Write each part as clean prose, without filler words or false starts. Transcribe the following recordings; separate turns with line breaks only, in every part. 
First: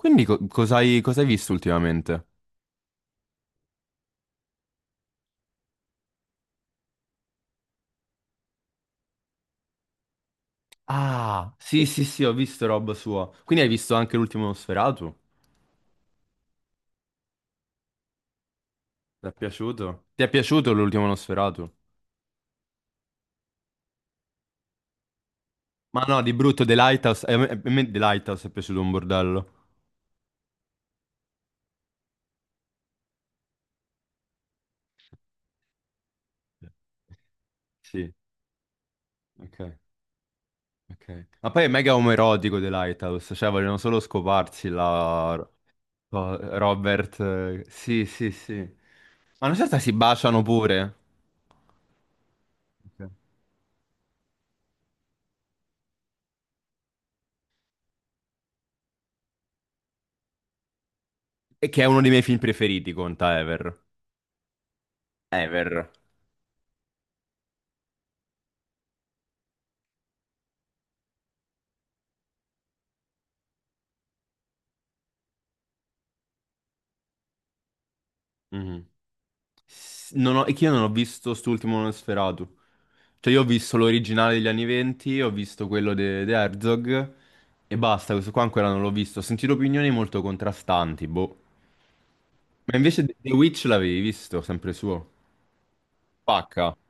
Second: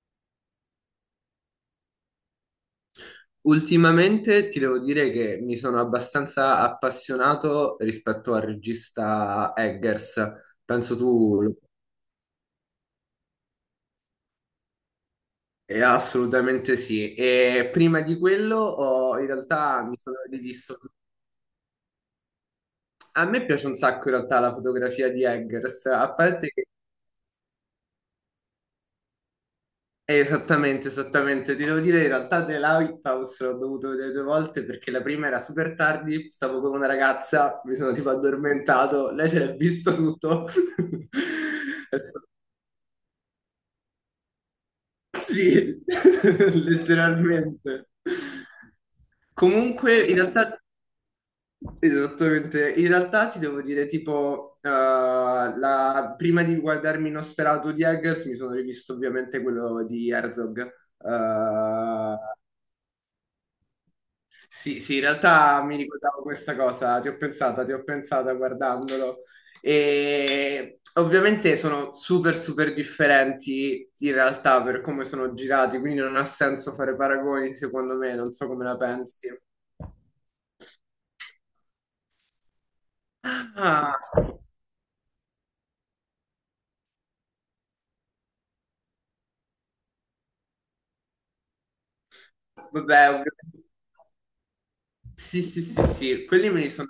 Quindi cos'hai visto ultimamente?
Ultimamente ti devo dire che mi sono abbastanza appassionato rispetto al regista Eggers, penso tu
Ah,
lo-
sì, sì, sì, ho visto roba sua. Quindi hai visto anche l'ultimo Nosferatu?
assolutamente sì. E prima di quello in
Ti è
realtà mi
piaciuto?
sono
Ti è piaciuto
rivisto.
l'ultimo Nosferatu?
A me piace un sacco in realtà la fotografia di Eggers,
Ma
a
no, di
parte
brutto,
che.
The Lighthouse. A me, a me The Lighthouse è piaciuto un bordello.
Esattamente, esattamente. Ti devo dire, in realtà The Lighthouse l'ho dovuto vedere due volte perché la prima era super tardi, stavo con una ragazza, mi sono tipo
Sì,
addormentato, lei si è
ok, ok.
visto tutto.
Ok. Ma poi è mega
È stato.
omoerotico The Lighthouse, cioè vogliono solo scoparsi la...
Sì,
Robert.
letteralmente.
Sì, sì, sì. Ma non so se si
Comunque, in
baciano
realtà,
pure.
esattamente, in
Ok.
realtà ti devo dire, tipo, prima di guardarmi Nosferatu di Eggers, mi sono rivisto ovviamente quello di Herzog.
E che è uno dei
Eh,
miei film preferiti, conta Ever.
Sì, sì, in realtà mi
Ever.
ricordavo questa cosa, ti ho pensata guardandolo. E ovviamente sono super, super differenti in realtà per come sono girati, quindi non ha senso fare paragoni, secondo me, non so come la
Mhm.
pensi.
S- Non ho- È che io non ho visto st'ultimo Nosferatu. Cioè, io ho visto
Ah,
l'originale degli anni 20, ho visto quello di Herzog e basta. Questo qua ancora non l'ho visto. Ho sentito opinioni molto contrastanti, boh. Ma invece
vabbè,
The Witch l'avevi visto, sempre suo.
sì, sì, sì, sì, quelli me li
Pacca.
sono.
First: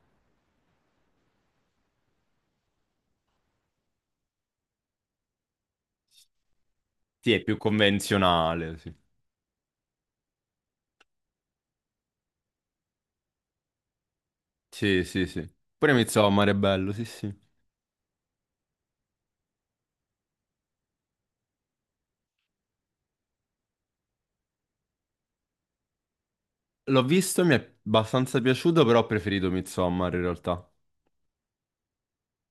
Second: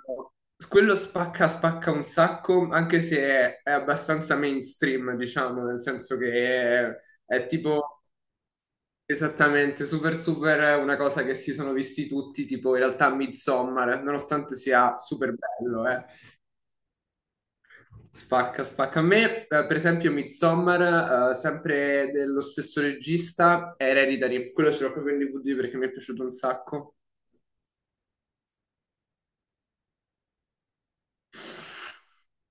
Quello spacca, spacca un sacco, anche se è abbastanza mainstream, diciamo, nel senso che è,
Sì, è
è
più
tipo.
convenzionale, sì.
Esattamente, super super è una cosa che si sono visti tutti, tipo in realtà Midsommar, nonostante sia
Sì, sì,
super
sì.
bello,
Pure
eh.
Midsommar è bello, sì, sì.
Spacca, spacca. A me, per esempio, Midsommar, sempre dello stesso regista, è Hereditary, quello ce l'ho proprio in DVD perché mi è piaciuto un sacco.
L'ho visto, mi è abbastanza piaciuto, però ho preferito Midsommar in realtà.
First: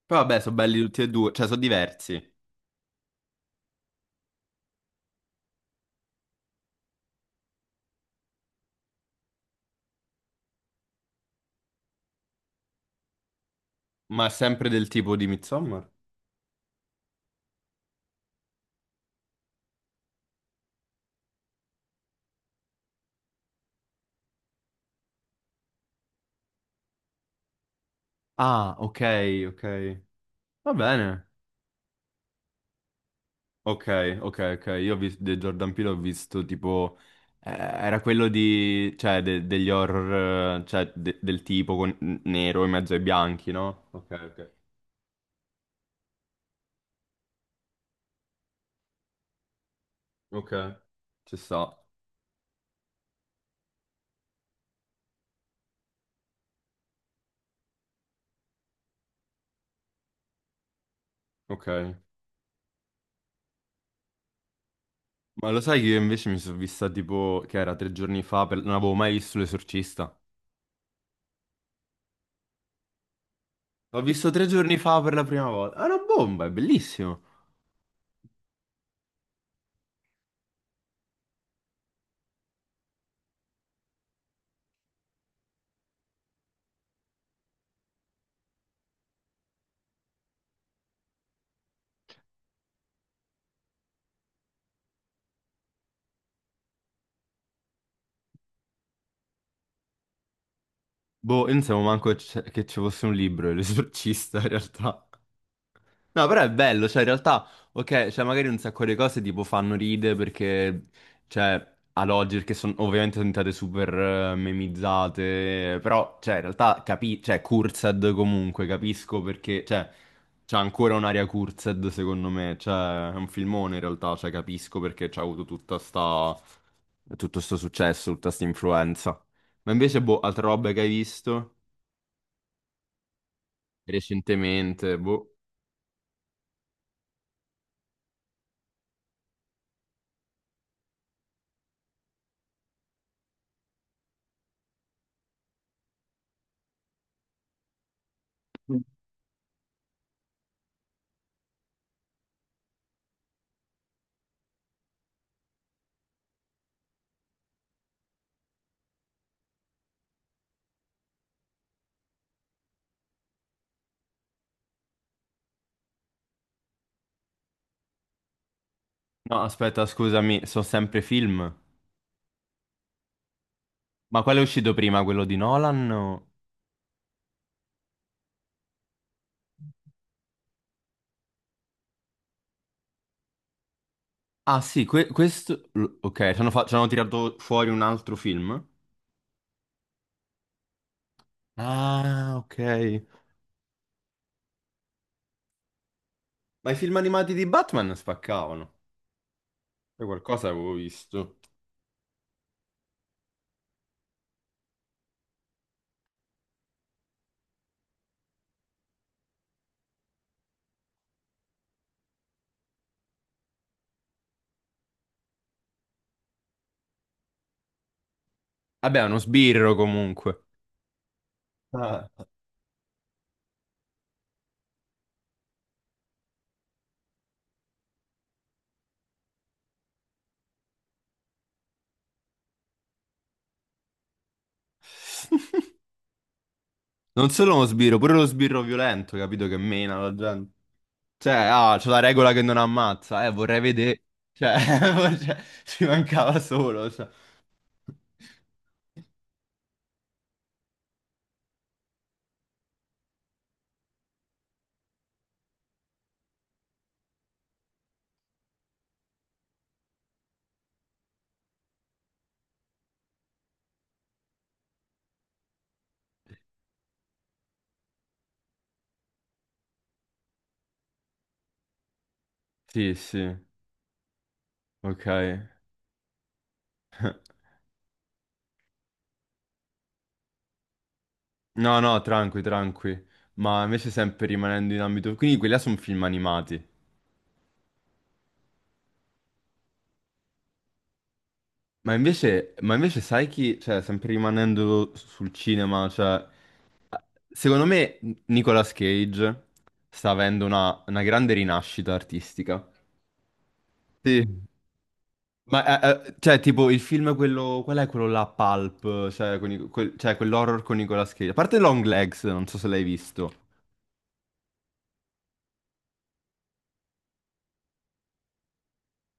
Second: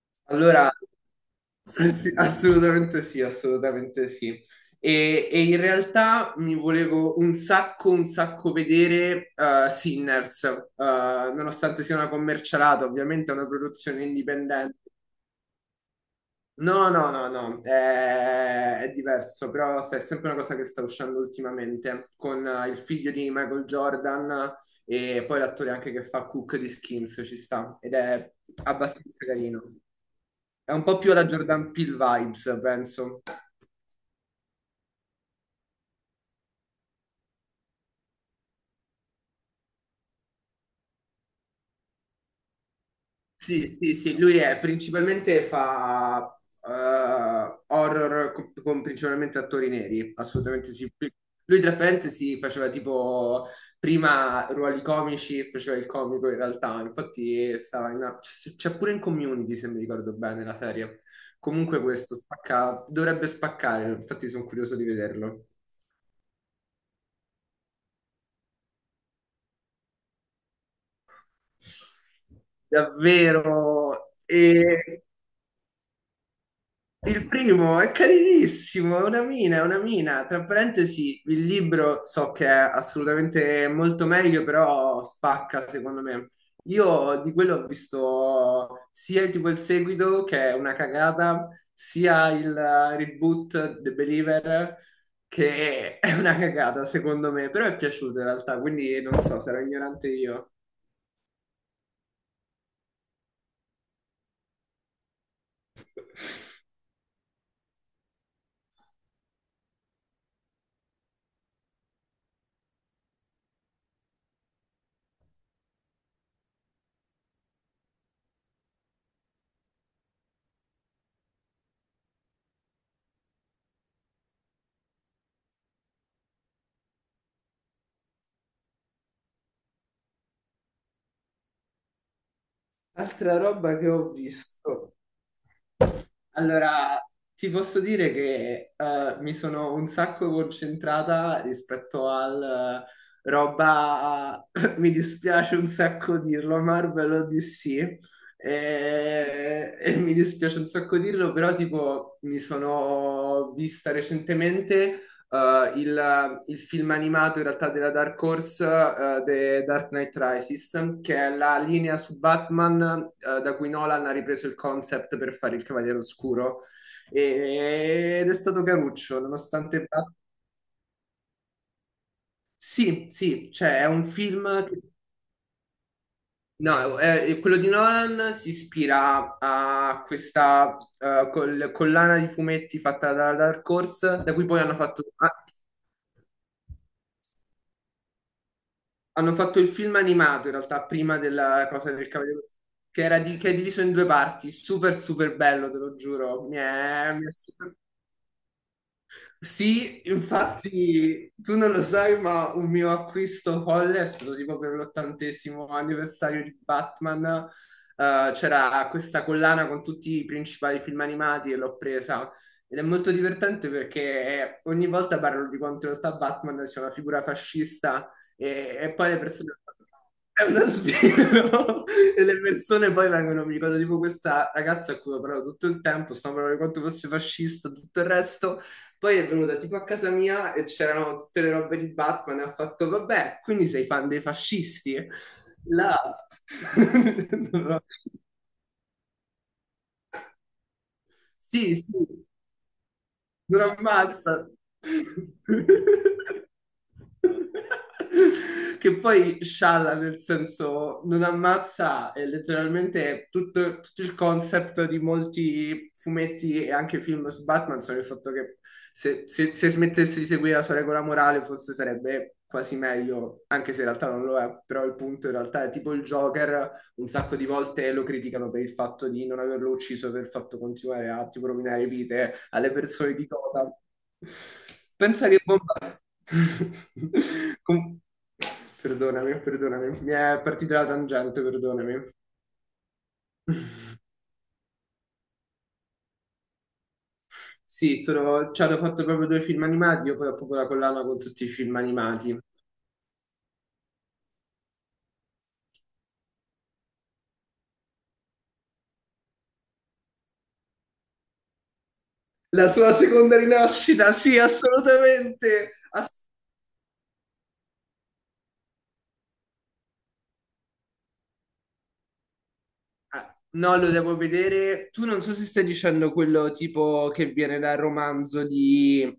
Poi vabbè, sono
Allora,
belli tutti e due, cioè sono
eh
diversi,
sì, assolutamente sì, assolutamente sì. E in realtà mi volevo un sacco vedere Sinners, nonostante sia una commercialata, ovviamente è una produzione
ma è sempre
indipendente.
del tipo di Midsommar.
No, no, no, no, è diverso, però è sempre una cosa che sta uscendo ultimamente con il figlio di Michael Jordan e poi l'attore anche che fa Cook di Skins, ci sta ed è
Ah, ok,
abbastanza
ok.
carino.
Va
È un po' più
bene.
alla Jordan Peele vibes, penso.
Ok, ok, ok. Io ho visto, di Jordan Peele ho visto tipo... era quello di... cioè degli horror, cioè del tipo con nero in mezzo ai bianchi,
Sì,
no?
sì,
Ok,
sì, lui
ok.
è principalmente fa horror con principalmente attori neri,
Ok,
assolutamente sì.
ci
Lui tra
sta.
parentesi faceva tipo prima ruoli comici, faceva il comico in realtà, infatti stava c'è pure in Community se mi ricordo bene la serie.
Ok.
Comunque questo spacca, dovrebbe spaccare, infatti sono curioso di vederlo.
Ma lo sai che io invece mi sono vista tipo... che era tre giorni fa, non avevo mai visto L'Esorcista. L'ho
Davvero.
visto tre giorni fa
E
per la prima volta. È una bomba, è bellissimo.
il primo è carinissimo, è una mina, è una mina. Tra parentesi, il libro so che è assolutamente molto meglio, però spacca secondo me. Io di quello ho visto sia tipo il seguito, che è una cagata, sia il reboot The Believer, che è una cagata secondo me, però è piaciuto in realtà, quindi non so, sarò ignorante io.
Boh, io non sapevo manco che ci fosse un libro, L'Esorcista, in realtà. No, però è bello, cioè in realtà, ok, cioè magari un sacco di cose tipo fanno ride perché, cioè, ad oggi, che sono ovviamente sono diventate super memizzate, però, cioè, in realtà, capi cioè, cursed comunque, capisco perché, cioè, c'è ancora un'area cursed secondo me, cioè, è un filmone in realtà, cioè, capisco perché c'ha avuto tutta sta, tutto sto successo, tutta sta influenza. Ma invece, boh, altra roba che hai visto
Altra roba che ho visto.
recentemente, boh.
Allora, ti posso dire che mi sono un sacco concentrata rispetto al roba, mi dispiace un sacco dirlo, Marvel o DC, e mi dispiace un sacco dirlo, però tipo mi sono vista recentemente il film animato in realtà della Dark Horse, The Dark Knight Rises, che è la linea su Batman, da cui Nolan ha ripreso il concept per fare il Cavaliere Oscuro. Ed è stato caruccio,
No,
nonostante.
aspetta, scusami, sono sempre film.
Sì, sì, cioè è un
Ma quale è
film.
uscito prima, quello di Nolan? O...
No, quello di Nolan si ispira a questa collana di fumetti fatta dalla Dark Horse, da cui
Ah
poi hanno
sì,
fatto ah,
questo... l- Ok, ci hanno, ci hanno tirato fuori un altro film.
Hanno fatto il film animato in realtà prima della cosa del
Ah,
Cavaliere,
ok.
che è diviso in due parti. Super, super bello, te lo giuro. Mi
Ma i film
è, mi è
animati di
super.
Batman spaccavano.
Sì,
Poi qualcosa avevo
infatti
visto.
tu non lo sai, ma un mio acquisto folle è stato tipo per l'ottantesimo anniversario di Batman. C'era questa collana con tutti i principali film animati e l'ho presa. Ed è molto divertente perché ogni volta parlo di quanto in realtà Batman sia una figura fascista e
Vabbè, è
poi
uno
le persone.
sbirro comunque.
È uno sbirro!
Ah.
E le persone poi vengono, mi ricordo tipo questa ragazza a cui ho parlato tutto il tempo, stavo parlando di quanto fosse fascista, tutto il resto, poi è venuta tipo a casa mia e c'erano tutte le robe di Batman e ha fatto, vabbè, quindi sei fan dei fascisti? Là.
Non solo uno sbirro, pure lo sbirro violento, capito? Che mena la gente. Cioè,
Sì,
ah, c'è
sì.
la regola che non ammazza. Vorrei
Non
vedere...
ammazza.
Cioè, cioè, ci mancava solo, cioè.
Che poi scialla nel senso non ammazza è letteralmente tutto, tutto il concept di molti fumetti e anche film su Batman sono il fatto che se smettesse di seguire la sua regola morale forse sarebbe quasi meglio, anche se in realtà non lo è, però il punto in realtà è tipo il Joker un sacco di volte lo criticano per il fatto di non averlo ucciso, per il fatto di continuare a tipo, rovinare vite alle
Sì,
persone
sì,
di Gotham.
ok.
Pensa che bomba. Com- Perdonami, perdonami, mi è partita la tangente,
No, no,
perdonami.
tranqui, tranqui. Ma invece sempre rimanendo in ambito... Quindi quelli là sono film animati.
Sì, sono, ci hanno fatto proprio due film animati, io poi ho proprio la collana con tutti i film animati.
Ma invece sai chi... Cioè, sempre rimanendo sul cinema, cioè... Secondo me Nicolas Cage sta avendo una grande rinascita artistica.
La sua seconda rinascita, sì,
Sì.
assolutamente.
Ma, cioè, tipo, il film quello... Qual è quello là, Pulp? Cioè, con cioè, quell'horror con Nicolas Cage. A parte Long Legs, non so se l'hai visto.
Ah, no, lo devo vedere. Tu non so se stai dicendo quello tipo che viene dal romanzo di,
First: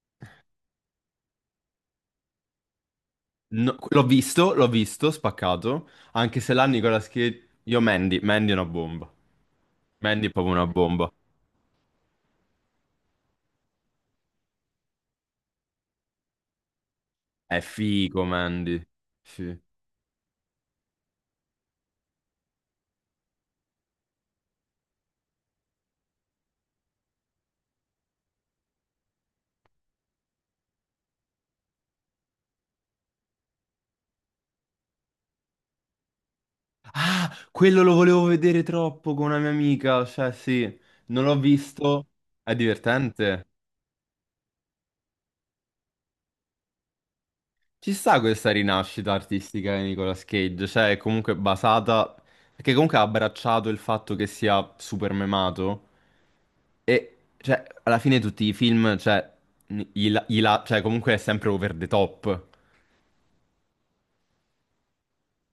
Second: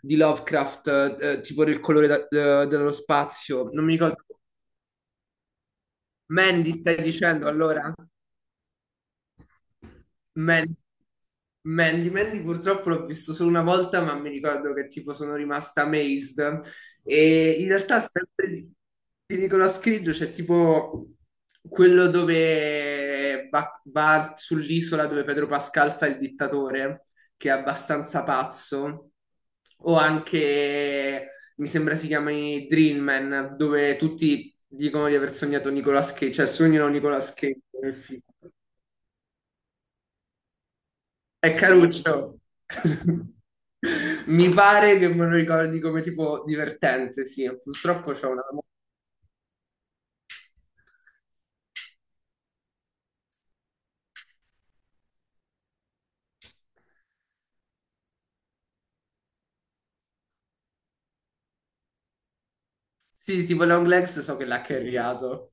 di Lovecraft, tipo del colore dello spazio.
No,
Non mi ricordo.
l'ho visto, spaccato, anche se là
Mandy, stai
Nicolas Cage...
dicendo
Io
allora?
Mandy, Mandy è una bomba. Mandy è proprio una
Man-
bomba.
Mandy purtroppo l'ho visto solo una volta, ma mi ricordo che tipo sono rimasta amazed. E
È
in realtà
figo,
sempre di,
Mandy.
di
Sì.
Nicolas Cage c'è tipo quello dove va sull'isola dove Pedro Pascal fa il dittatore, che è abbastanza pazzo. O anche, mi sembra si chiami Dream Man, dove tutti dicono di aver sognato Nicolas Cage, cioè sognano
Ah,
Nicolas Cage
quello lo
nel film.
volevo vedere troppo con una mia amica, cioè sì, non l'ho
È
visto.
caruccio.
È divertente.
Mi pare che me lo ricordi come tipo divertente, sì.
Ci
Purtroppo
sta
c'è una.
questa rinascita artistica di Nicolas Cage, cioè è comunque basata, perché comunque ha abbracciato il fatto che sia super memato e cioè alla fine tutti i film, cioè, cioè comunque è sempre over the top.
Sì, tipo Long Legs so che l'ha carriato.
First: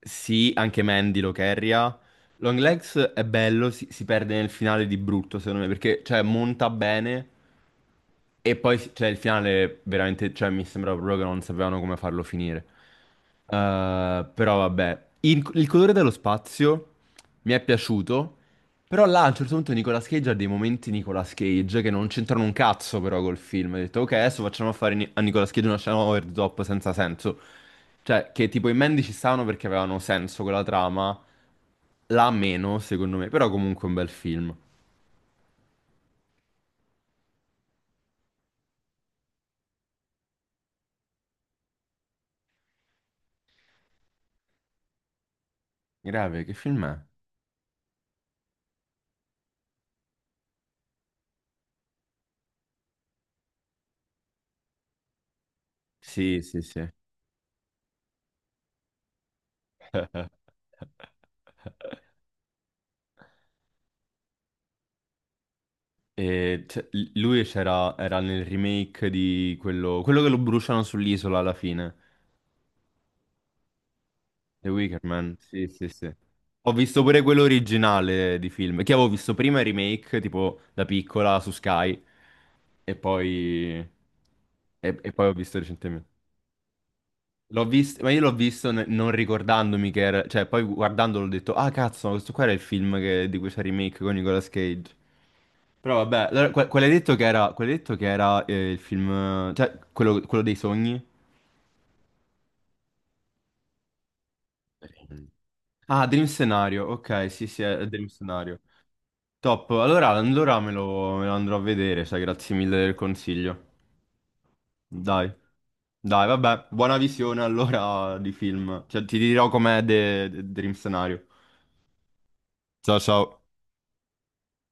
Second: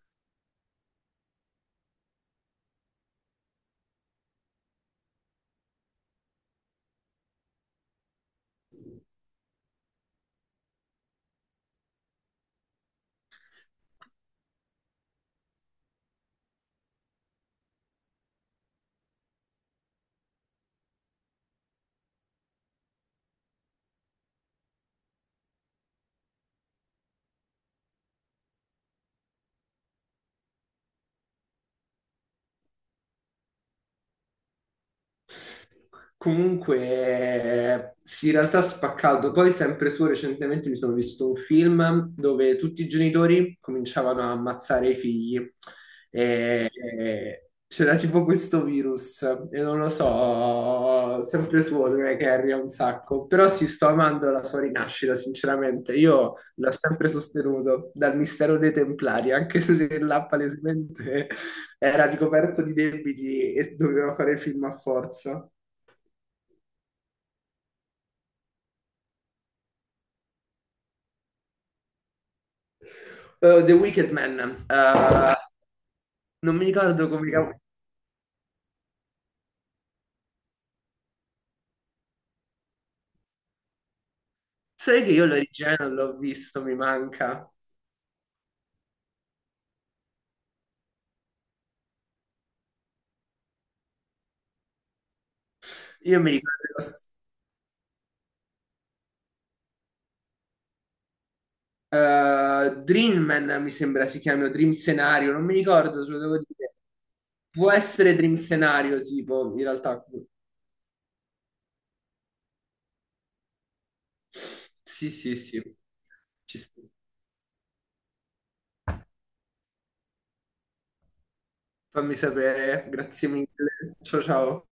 Sì, anche Mandy lo carria. Long Legs è bello, si perde nel finale di brutto, secondo me, perché cioè, monta bene e poi cioè, il finale veramente, cioè, mi sembra proprio che non sapevano come farlo finire. Però vabbè, il colore dello spazio mi è piaciuto, però là a un certo punto Nicolas Cage ha dei momenti Nicolas Cage che non c'entrano un cazzo però col film. Ho detto, ok, adesso facciamo fare a Nicolas Cage una scena over the top senza senso. Cioè, che tipo i Mandy ci stavano perché avevano senso quella trama, la meno, secondo me, però comunque è un bel film.
Comunque, sì, in realtà spaccato. Poi, sempre su, recentemente mi sono visto un film dove tutti i genitori cominciavano a ammazzare i figli.
Grave, che
E,
film è?
e c'era tipo questo virus, e non lo so, sempre su, è che arriva un sacco. Però sì, sto amando la sua rinascita, sinceramente. Io
Sì, sì,
l'ho
sì.
sempre sostenuto dal mistero dei Templari, anche se là palesemente era ricoperto di debiti e doveva fare film a forza.
E c'è- lui c'era era nel remake di quello, quello che lo bruciano sull'isola alla fine,
The Wicked Man.
The Wicker
eh,
Man. Sì, sì, sì.
Non mi
Ho visto
ricordo
pure
come,
quello
cavolo.
originale di film, che avevo visto prima il remake, tipo da piccola su Sky, e poi,
Sai che
e poi
io
ho visto
l'origine non
recentemente.
l'ho visto, mi manca.
L'ho visto, ma io l'ho visto non ricordandomi che era, cioè poi guardandolo ho detto, ah cazzo, ma questo qua era il film di cui c'è il remake con Nicolas Cage. Però
Io
vabbè,
mi
allora,
ricordo.
quello hai
lo-
detto che era, quello hai detto che era il film, cioè quello dei sogni?
eh, Dream Man mi sembra si chiami, o Dream
Dream.
Scenario, non mi ricordo,
Ah,
se lo
Dream
devo dire.
Scenario, ok, sì sì,
Può
è Dream
essere Dream
Scenario.
Scenario, tipo, in
Top,
realtà.
allora, allora me lo andrò a vedere, sai, grazie mille del consiglio.
Sì,
Dai,
sì, sì.
dai,
Ci
vabbè,
sta.
buona visione allora di film, cioè ti dirò com'è Dream Scenario.
Fammi sapere,
Ciao
grazie
ciao.
mille. Ciao, ciao.